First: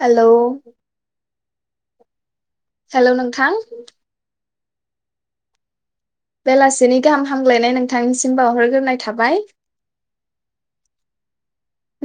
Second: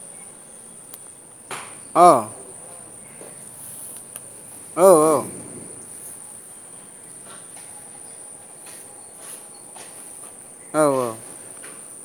Hello अ hello नोंथां औ औ बेलासिनि गाहाम हामग्लायनाय नोंथांनिसिम बावहरग्रोनाय थाबाय औ औ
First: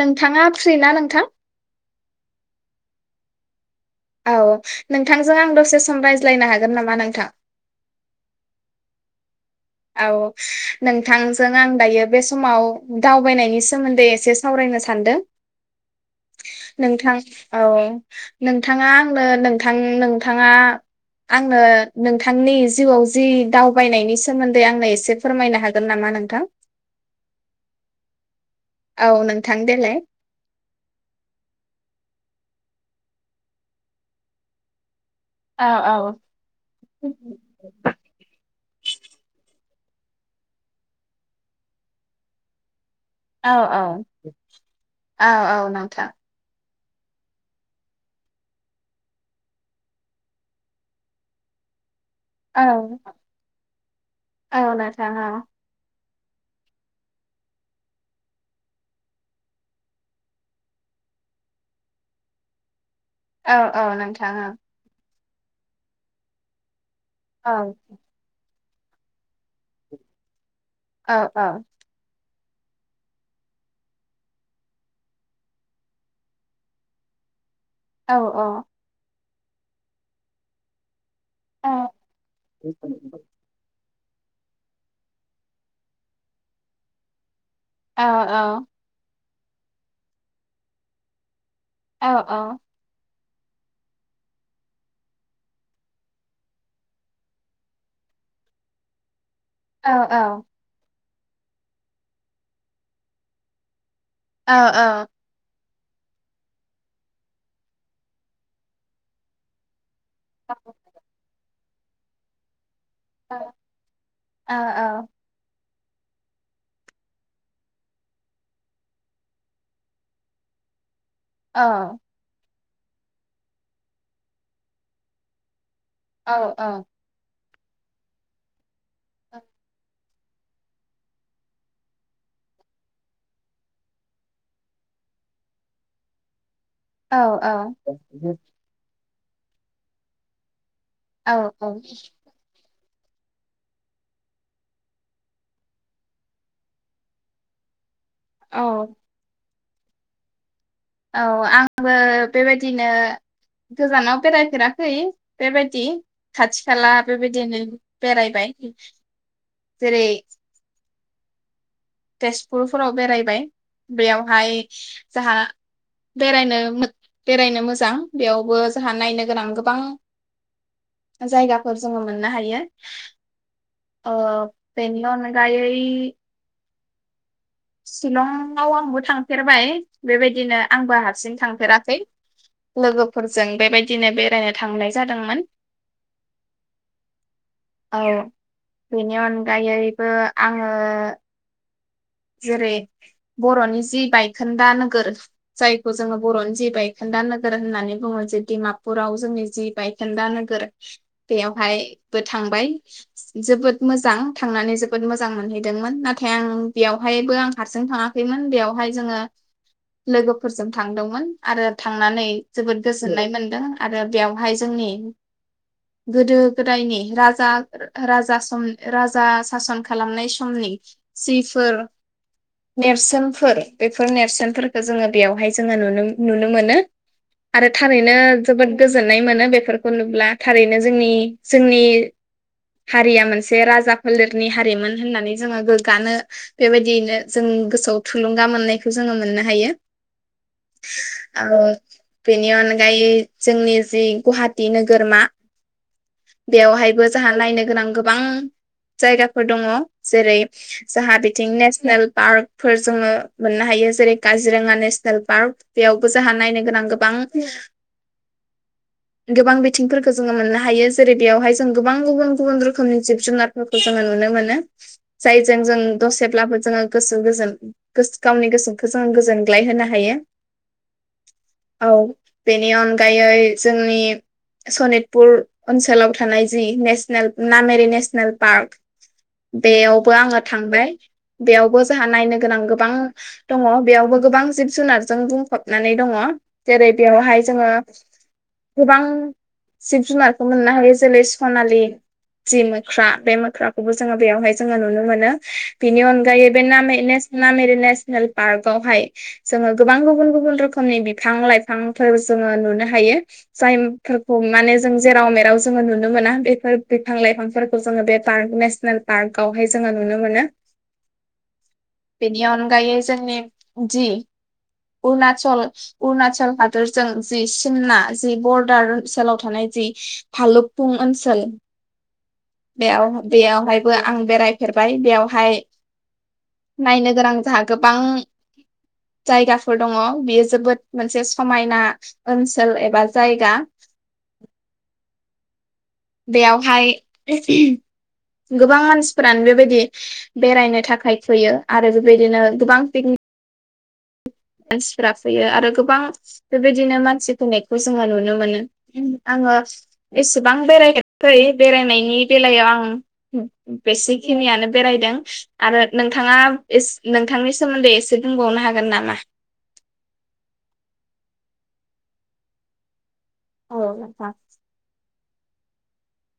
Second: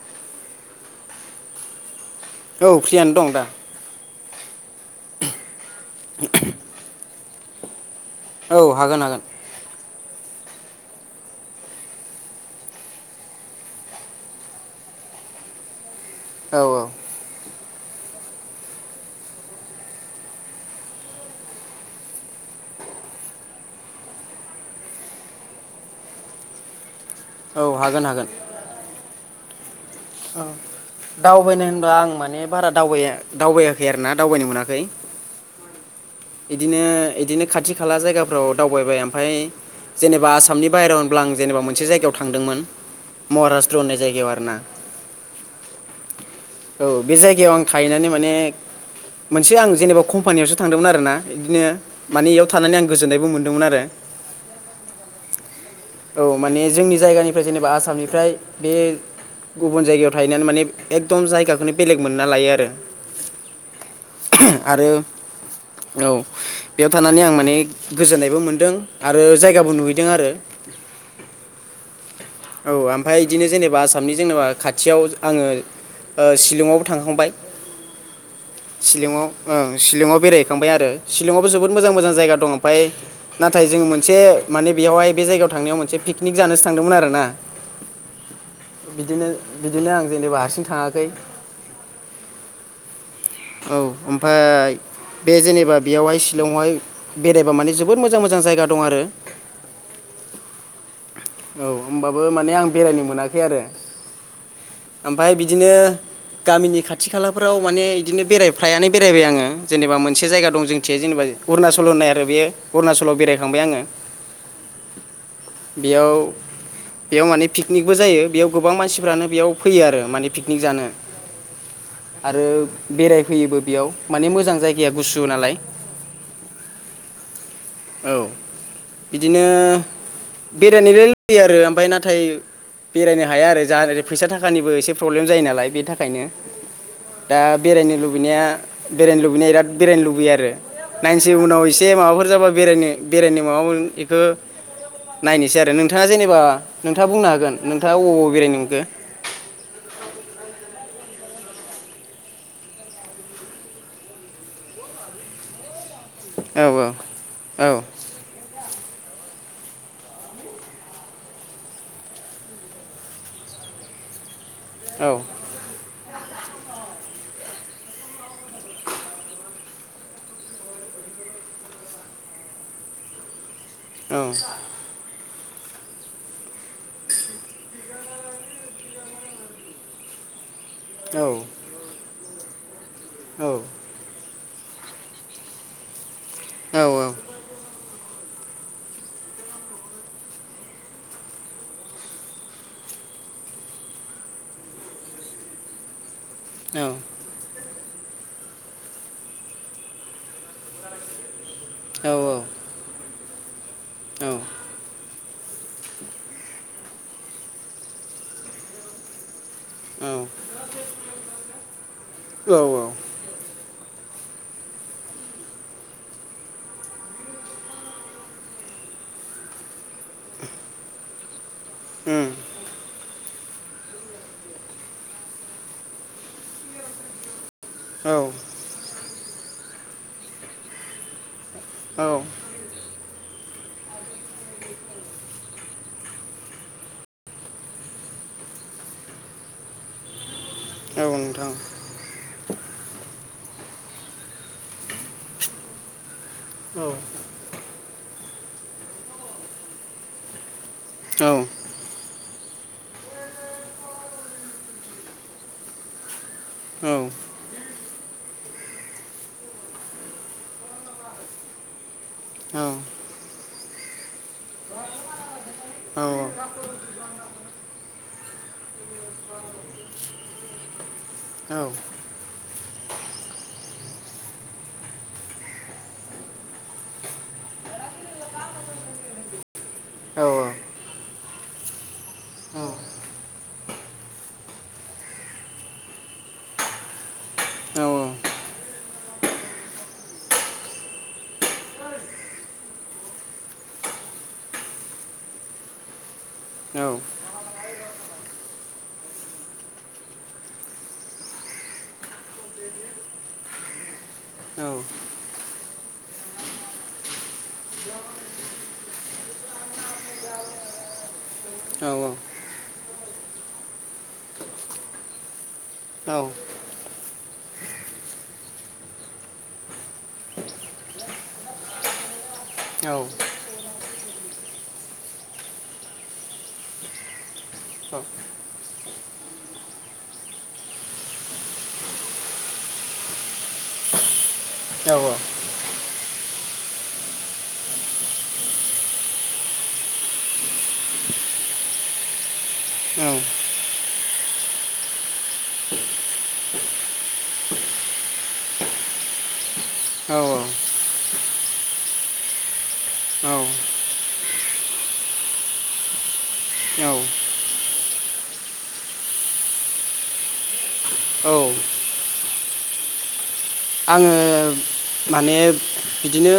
नोंथांङा फ्रि ना नोंथां? औ फ्रियानो दं दा औ नोंथांजों आं दसे सम रायज्लायनो हागोन नामा नोंथां? औ हागोन हागोन औ नोंथांजों आं दायो बे समाव दावबायनायनि सोमोन्दै एसे सावरायनो सानदों औ नोंथां औ औ नोंथांङा आंनो नोंथां नोंथांङा आंनो नोंथांनि जिउआव जि दावबायनायनि स सोमोन्दै आंनो एसे फोरमायनो हागोन नामा नोंथां? औ हागोन हागोन औ नोंथां देेलाय ओ दावबायनाय होनब्ला आं माने बारा दावबाया दावबायाखै आरोना दावबायनो मोनाखै औ औ इदिनो इदिनो खाथि खाला जायगाफोराव दावबायबाय ओमफाय जेनेबा आसामनि बाहेराव होनब्ला आं जेनेबा मोनसे जायगायाव थांदोंमोन औ महाराष्त्र औ होननाय जायगायाव आरो ना औ औ नोंथां औ बे जायगायाव आं थाहैनानै माने मोनसे आं जेनेबा कम्पानियावसो थांदोंमोन आरोना इदिनो माने इयाव औ थानानै आं गोजोननायबो मोनदोंमोन आरो औ नोंथां औ औ माने जोंनि जायगानिफ्राय जेनेबा आसामनिफ्राय बे गुबुन जायगायाव थाहैनानै माने एकदम जायगाखौनो बेलेग मोनना लायो आरो औ औ नोंथां औ आरो औ बेयाव थानानै आं औ माने गोजोननायबो मोनदों आरो जायगाबो नुहैदों आरो औ औ औ ओमफाय इदिनो जेनेबा आसामनि जेनेबा खाथियाव आंङो ओ शिलंङावबो थांखांबाय औ औ शिलंआव ओं शिलंङाव बेरायहैखांबाय आरो शिलंङावबो औ जोबोद मोजां मोजां जायग दं ओमफाय नाथाय जोंङो मोन से माने बेयावहाय बे जायगायाव थांनायाव मोनसे पिकनिक जानोसो थांदोंमोन आरो ना औ औ बिदिनो आं जेनेबा हारसिं थाङाखै औ औ औ ओमफ्राय बे जेनेबा बेयावहाय शिलंआवहाय बेरायबा माने जोबोद मोजां मोजां जायगा दं आरो औ औ औ ओमबाबो माने आं बेरायनो मोनाखै आरो ओमफाय बिदिनो गामिनि खाथि खालाफोराव माने बिदिनो बेराय फ्रायानो बेरायबाय आङो जेनेबा मोन से जायगा दं जोंथि जेनेबा अरुणाचल होननाय आरो बेयो अरुणाचलाव बेरायखांबाय आङो बेयाव बेयाव माने पिकनिकबो जायो बेयाव गोबां मानसिफ्रानो बेयाव फैयो आरो माने पिकनिक जानो आरो बेरायफैयोबो बेयाव माने मोजां जायगाया गुसु नालाय औ औ औ बिदिनो बेरायनोलाय फैयो आरो ओमफाय नाथाय बेरायनो हाया आरो जा आरो फैसा थाखानिबो एसे प्रब्लेम जायो नालाय बेनि थाखायनो दा बेरायनो लुबैनाया बेरायनो लुबैनाय बिराद बेरायनो लुबैयो आरो नाइनोसै औ उनाव एसे माबाफोर जाबा बेरायनो बेरायनो माबामोन इखो नायनोसै आरो नोंथाङा जेनेबा नोंथाङा बुंनो हागोन नोंथ था अबाव अबाव बेरायनो औ मोनखो [inaudible] औ आंबो बेबायदिनो गोजानाव बेरायफेराखै बेबायदि खाथि औ औ खाला बेबायदिनो बेरायबाय जेरै तेजपुरफोराव बेरायबाय बेयावहाय जाहा औ बेरायनो मोट बेरायनो मोजां बेयावबो जोंहा नायनो गोनां गोबां जायगाफोर जोङो मोननो हायो ओ औ पेनिअन गायै शिलंआव आंबो थांफेरबाय बेबायदिनो आंबो हारसिं थांफेराखै लोगोफोरजों बेबायदिनो बेराय थांनाय जादोंमोन औ औ औ बेनि अनगायैबो आङो जेरै- बर'नि जि बायखोन्दा नोगोर जायखौ जोङो बर'नो जि बायखोन्दा नोगोर होननानै बुङो जे डिमापुराव जोंनि जि बायखेन्दा नोगोर बेयाव फाय बो थांबाय जोबोद मोजां थांनानै जोबोद मो जां मोनहैदोंमोन नाथाय आं बेयावहायबो आं हारसिं थाङाखैमोन बेवहाय जोङो लोगोफोरजों थांदोंमोन आरो थांनानै जोबोद गोजोननाय मोनदों। आरो बेवहाय जोंनि गोदो गोदायनि राजा राजा सम राजा सासन खालामनाय समनि सिफ फोर नेरसोन फोर बेफोर नेरसोनफोरखौ जोङो बेयावहाय जोङो नुनो-नुनो मोनो। आरो थारैनो जोबोद गोजोन नाय मोनो बेफोरखौ नुब्ला थारैनो जोंनि जोंनि औ औ हारिया मोन से राजा फोलेरनि हारिमोन होननानै जोङो गोग्गानो बेबायदियैनो जों गोसोआव थुलुंगा मोननायखौ जोङो मोननो हायो। औ अ नोंथां बेनि अनगायै जोंनि जि गुवाहाटी नोगोरमा औ बेवहायबो जाहा नायनो गोनां गोबां जायगाफोर दङ जेरै जाहा बे नेसनेल पार्कफोर जोङो मोननो हायो जेरै- काजिरङा नेसनेल पार्क बेयावबो हा नायनो गोनां गोबां गोबां बिथिंफोरखौ जोङो मोननो हायो जेरै- बेवहाय जों गो बां गुबुन-गुबुन रोखोमनि जिब जुनात फोरखौ जोङो नुनो मोनो जायजों जों दसेब्लाबो जोङो गोसो गोजोन गोस गावनि गोसोखौ जोङो गोजोनग्लाय होनो हायो औ बेनि अनगायै जोंनि सनितपुर ओनसोलाव थानाय जि नेसनेल नामेरि नेसनेल पार्क बेयावबो आङो थांबाय। बेयावबो जोंहा नायनो गोनां गोबां दङ बेयावबो गोबां जिब जुनारजों बुंफबनानै दङ जेरै- बेयावहाय जोङो गोबां जिब जुनारखौ मोननो हायो जेरै- सनालि जि मोख्रा बे मोख्राखौबो जोङो बेयावहाय जोङो नुनो मोनो। बिनि अन गायैबो नामेरि नेस- नामेरि नेस नेसनेल पार्कआवहाय जोङो गोबां गुबुन गुबुन रोखोमनि बिफां लाइफांफोर जोङो नुनो हायो जाय फोरखौ माने जों जेराव मेराव जोङो नुनो मोना बेफोर बिफां लाइफांफोरखौ जोङो बे पार्क नेसनेल पार्कवहाय जोङो नुनो मोनो। औ बेनि अनगायै जोंनि जि अरुणाचल अरुणाचल हादर जों जि सिमना जि बरदार ओनसोलाव थानाय जि फालुफुं ओनसोल बेयाव बेयावहायबो आं बेरायफेरबाय बेयावहाय नोयनो गोनां जोंहा गोबां जायगाफोर दङ बेयो जोबोद मोनसे समायना ओनसोल एबा जायगा। औ औ। बेयावहाय गोबां मानसिफोरानो बेबायदि बेरायनो थाखाय फैयो आरो बेबायदिनो गोबां पिकनिक मानसिफ्रा फैयो आरो गोबां बेबायदिनो मानसि फैनायखौ जोङो नुनो मोनो आङो एसेबां बेरायाखै बेरायनायनि बेलायाव आं बेसेखिनियानो बेरायदों आरो नोंथाङा औ एसे नोंथांनि सोमोन्दै एसे बुंबावनो हागोन नामा? औ। औ आङो नोंथां माने बिदिनो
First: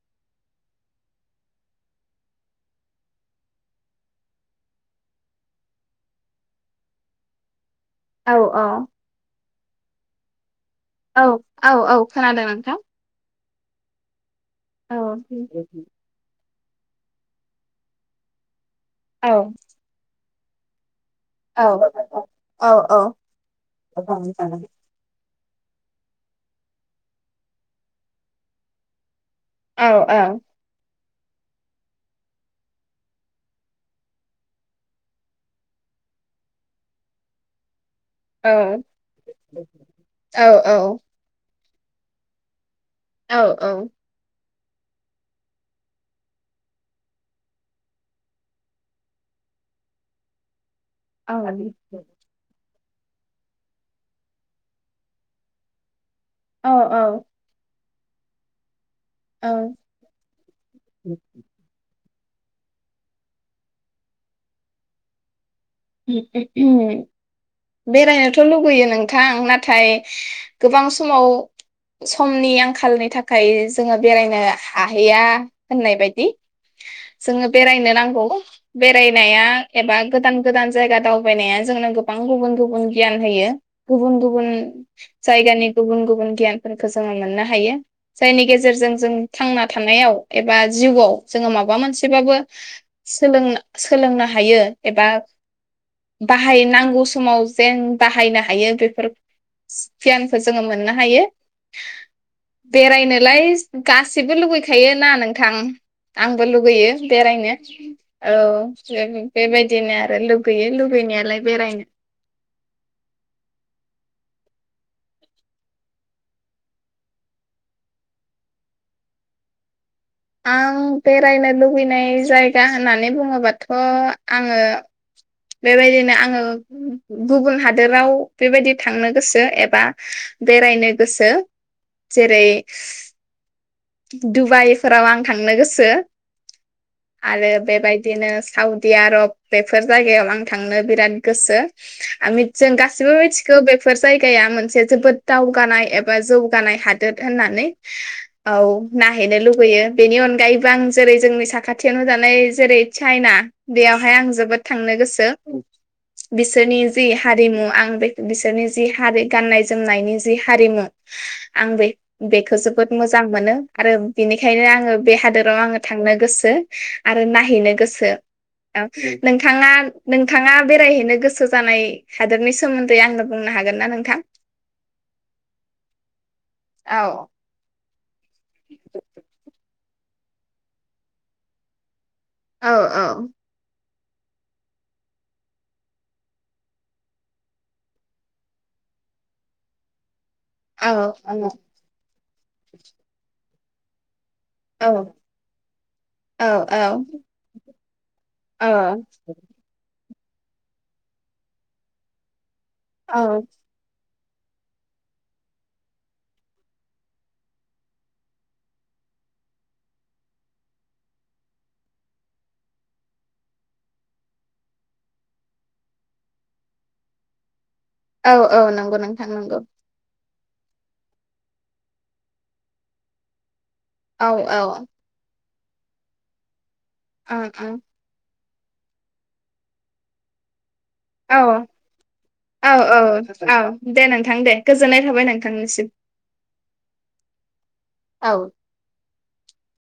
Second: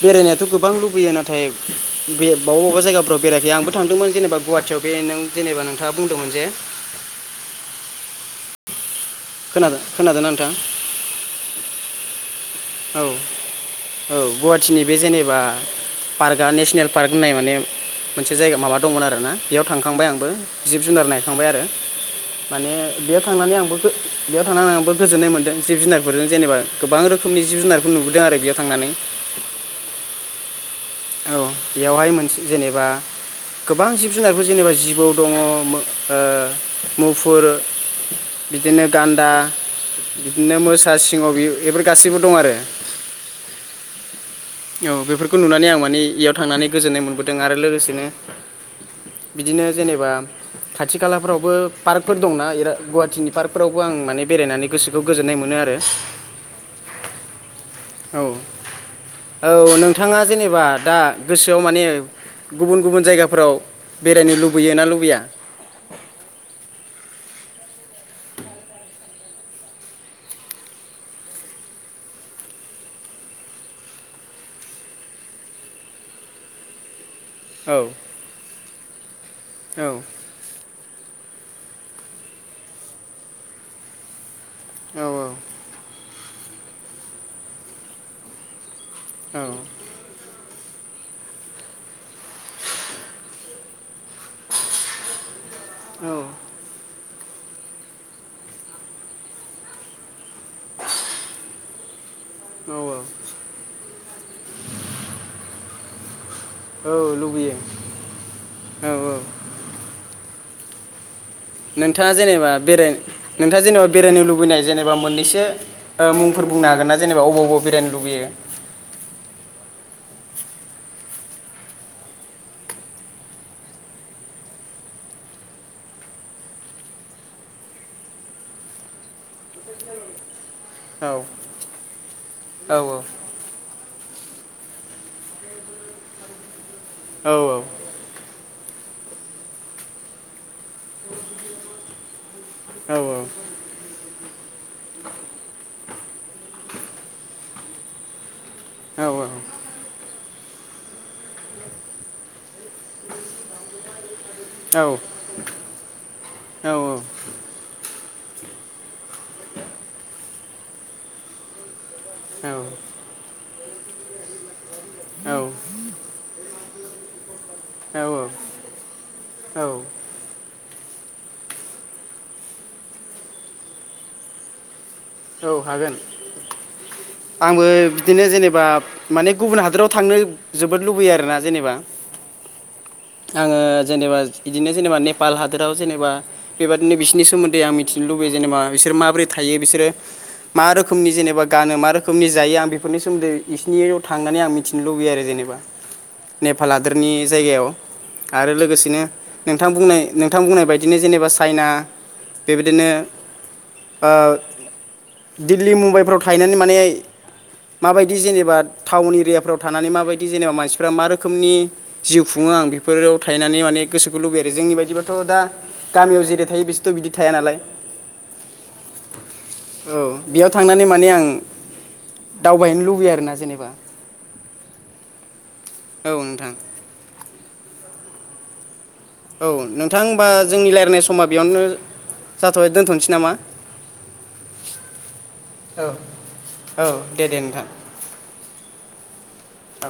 बेरायनोथ' गोबां लुबैयो नाथाय बे बबा बबावबा जायगाफ्राव बेरायखायो आंबो थांदोंमोन जेनेबा गुवाहाटियाव बे नों जेनेबा नोंथाङा बुंदोंमोन जे औ औ। खोनादों खोनादों नोंथां? औ औ औ खोनादों। नोंथां औ। औ। गुवाहाटिनि औ बे जेनेबा पार्क दा नेसनेल पार्क होननाय माने मोनसे जायगा माबा दंमोन आरोना औ बेयाव थांखांबाय आंबो। जिब जुनार नाय थांबाय आरो औ औ माने बेयाव थांनानै आंबो औ बेयाव औ थांनानै आंबो गोजोननाय मोनदों। जिब जुनारफोरजों जेनेबा गोबां रोखोम बेनि जिब जुनारखौ नुबोदों आरो बेयाव थांनानै। औ औ। औ बेयावहाय मोनसे जेनेबा गोबां जिब जुनारफोर जेनेबा जिबौ दङ ओं मुफुर बिदिनो गान्दा, बिदिनो मोसा, सिंह बि बेफोर गासिबो दं आरो। औ औ। औ बेफोरखौ नुनानै आं माने इयाव थांनानै गोजोननाय मोनबोदों आरो लोगोसेनो बिदिनो जेनेबा खाथि खालाफोरावबो पार्कफोर दंना बिराद गुवाहाटिनि पार्कफोरावबो आं माने बेरायनानै गोसोखौ गोजोननाय मोनो आरो। औ औ। औ। औ नोंथाङा जेनेबा दा गोसोआव माने गुबुन गुबुन जायगाफोराव बेरायनो लुबैयो ना लुबैया? बेरायनोथ' लुगैयो नोंथां, नाथाय गोबां समाव समनि आंखालनि थाखाय जोङो बेरायनो हाहैया होननाय बादि। जोङो बेरायनो औ नांगौ, बेरायनाया औ एबा गोदान जायगा दावबायनाया जोंनो गोबां गुबुन गुबुन गियान होयो, गुबुन गुबुन औ जायगानि गुबुन गुबुन गियानफोरखो जोङो मोननो हायो। जायनि गेजेरजों जों थांना थानायाव एबा जिवाव जोङो माबा मोनसेबाबो सोलों-सोलोंनो हायो एबा बाहायनांगौ स समाव जेन बाहायनो हायो, बेफोर गियान खो जोङो मोननो हायो। औ बेरायनोलाय गासैबो लुगैखायोना नोंथां। आंबो लुगैयो औ बेरायनो लुबैयो औ औ औ बेबायदिनो आ लुगैयो लुगैनायालाय नोंथाङा जेनेबा बेराय नोंथाङा जेनेबा बेरायनो लुबैनाय जेनेबा मोननैसो ओ मुंफोर बुंनो हागोन ना, जेनेबा अबाव अबाव बेरायनो लुबैयो। आं बेरायनो लुबैनाय जायगा होननानै बुङोबाथ' आङो बेबायदिनो आङो गुबुन हादोराव बेबायदि थांनो गोसो एबा बेरायनो औ गोसो। जेरै औ दुबाइफोराव आं थांनो गोसो। औ आरो बेबायदिनो साउदि आरब बेफोर जायगायाव आं थांनो बिराद गोसो आं मिथिदों गासिबो औ मिथिगौ बेफोर जायगाया मोनसे जोबोद दावगानाय एबा जौगानाय हादोद होननानै। औ। औ नाहैनो औ लुुगैयो। बेनि अनगायैबो आं जेरै जोंनि साखाथियावनो थानाय जेरै चाइना। बेयावहाय आं जोबोद औ थांनो गोसो। बिसोरनि जि हारिमु आं बे बिसोरनि जि हारि गाननाय जोमनायनि जि हारिमु आं बे-बेखो जोबोद मोजां मोजां मोनो आरो बिनिखायनो आङो बे हादोराव आङो थांनो गोसो आरो नायहैनो औ गोसो। औ। नोंथाङा नोंथाङा बेरायहैनो गोसो जानाय हादोरनि सोमोन्दै आंनो बुंनो हागोन ना नोंथां? औ हागोन। औ आंबो बिदिनो जेनेबा माने गुबुन हादोराव थांनो जोबोद लुबैयो आरोना जेनेबा। औ औ। आङो जेनेबा बिदिनो जेनेबा नेपाल हादोराव जेनेबा बेबादिनो बिसिनि सोमोन्दै आं मिथिनो लुबैयो, जेनेबा बिसोर माबोरै थायो बिसोरो मा औ रोखोमनि औ जेनेबा गानो, मा रोखोमनि जायो आं बेफोरनि सोमोन्दै [unintelligible] थांनानै आं मिथिनो औ लुबैयो आरो जेनेबा। औ नेपाल हादोरनि जायगायाव आरो औ लोगोसेनो नोंथां बुंनाय नों थां बुंनाय बायदिनो जेनेबा सायना। बेबादिनो औ ओ दिल्ली मुम्बाइफ्राव थाहैनानै माने माबायदि जेनेबा टाउन एरियाफ्राव थानानै माबायदि जेनेबा मानसिफ्रा मा रोखोमनि जिउ खुङो आं बेफोराव थाहैनानै माने गोसोखौ लुबैयो आरो जोंनि बायदिबाथ' दा गामियाव जेरै थायो बिसोरथ' बिदि थाया नालाय। औ औ नंगौ नोंथां नंगौ। औ बेयाव थांनानै माने आं दावबायहैनो लुबैयो आरोना जेनेबा। औ औ। औ नोंथां। ओं ओं। औ नोंथां होमबा जोंनि रायलायनाय समा औ बेयावनो औ जाथ'बाय औ दोनथ'नोसै नामा औ दे नोंथां दे गोजोननाय थाबाय नोंथांनिसिम औ औ दे दे नोंथां औ। औ